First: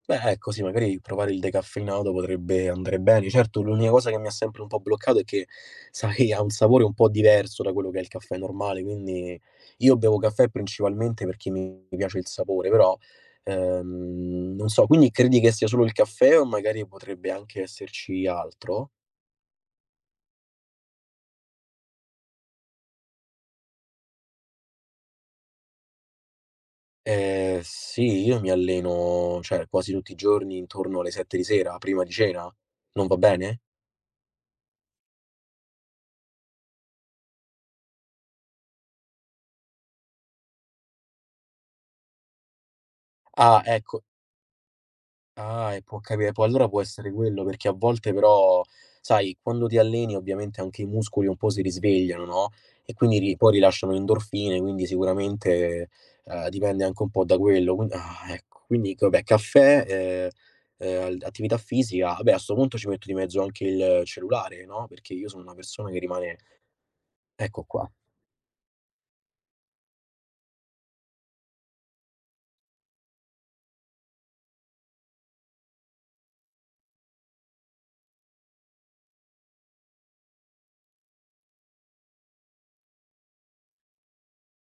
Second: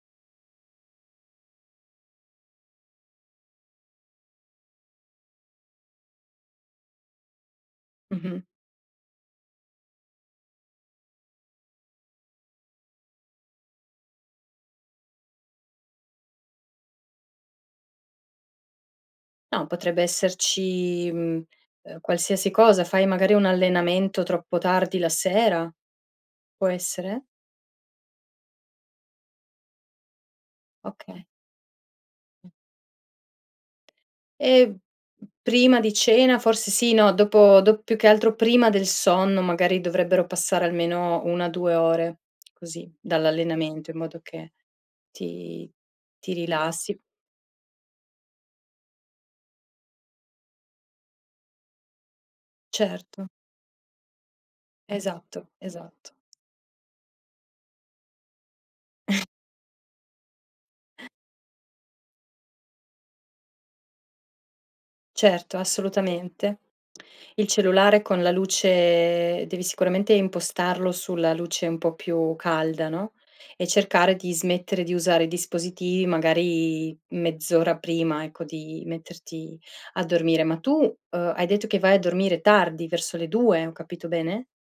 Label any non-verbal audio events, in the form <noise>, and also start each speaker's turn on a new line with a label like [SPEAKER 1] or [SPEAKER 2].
[SPEAKER 1] Beh, ecco sì magari provare il decaffeinato potrebbe andare bene. Certo l'unica cosa che mi ha sempre un po' bloccato è che sai che ha un sapore un po' diverso da quello che è il caffè
[SPEAKER 2] Mh-mh.
[SPEAKER 1] normale, quindi, io bevo caffè principalmente perché mi mi piace il sapore, però, ehm, non so. Quindi credi che sia solo il caffè o magari potrebbe anche esserci altro?
[SPEAKER 2] No, potrebbe esserci, mhmm, ehm, qualsiasi cosa. Fai magari un allenamento troppo tardi la sera, può essere?
[SPEAKER 1] Ehm, sì, io mi alleno cioè quasi tutti i giorni intorno alle
[SPEAKER 2] Okay.
[SPEAKER 1] 7 di sera, prima di cena,
[SPEAKER 2] Mh.
[SPEAKER 1] non va bene?
[SPEAKER 2] Ehm, p prima di cena forse sì, no, dopo do più che altro prima del sonno magari dovrebbero passare almeno 1, 2 ore così
[SPEAKER 1] Ah,
[SPEAKER 2] dall'allenamento in
[SPEAKER 1] ecco.
[SPEAKER 2] modo che ti
[SPEAKER 1] Ah, e può capi
[SPEAKER 2] ti
[SPEAKER 1] Può allora può
[SPEAKER 2] rilassi.
[SPEAKER 1] essere quello, perché a volte però sai quando ti alleni ovviamente anche i muscoli un po' si risvegliano, no, e quindi
[SPEAKER 2] Certo.
[SPEAKER 1] ri poi rilasciano endorfine, quindi
[SPEAKER 2] Esatto,
[SPEAKER 1] sicuramente,
[SPEAKER 2] esatto.
[SPEAKER 1] ehm, dipende anche un po' da quello qui ah, ecco. Quindi vabbè
[SPEAKER 2] <chuckles>
[SPEAKER 1] caffè, ehm, ehm, attività fisica, vabbè a sto punto ci metto di mezzo anche il cellulare, no. perché io sono una
[SPEAKER 2] Certo,
[SPEAKER 1] persona che rimane
[SPEAKER 2] assolutamente. Il
[SPEAKER 1] Ecco qua.
[SPEAKER 2] cellulare con la luce devi sicuramente impostarlo sulla luce un po' più calda, no, e cercare di smettere di usare i dispositivi magari mezz'ora prima, ecco, di metterti a dormire. Ma tu, ehm, hai detto che vai a dormire tardi, verso le 2, ho capito bene?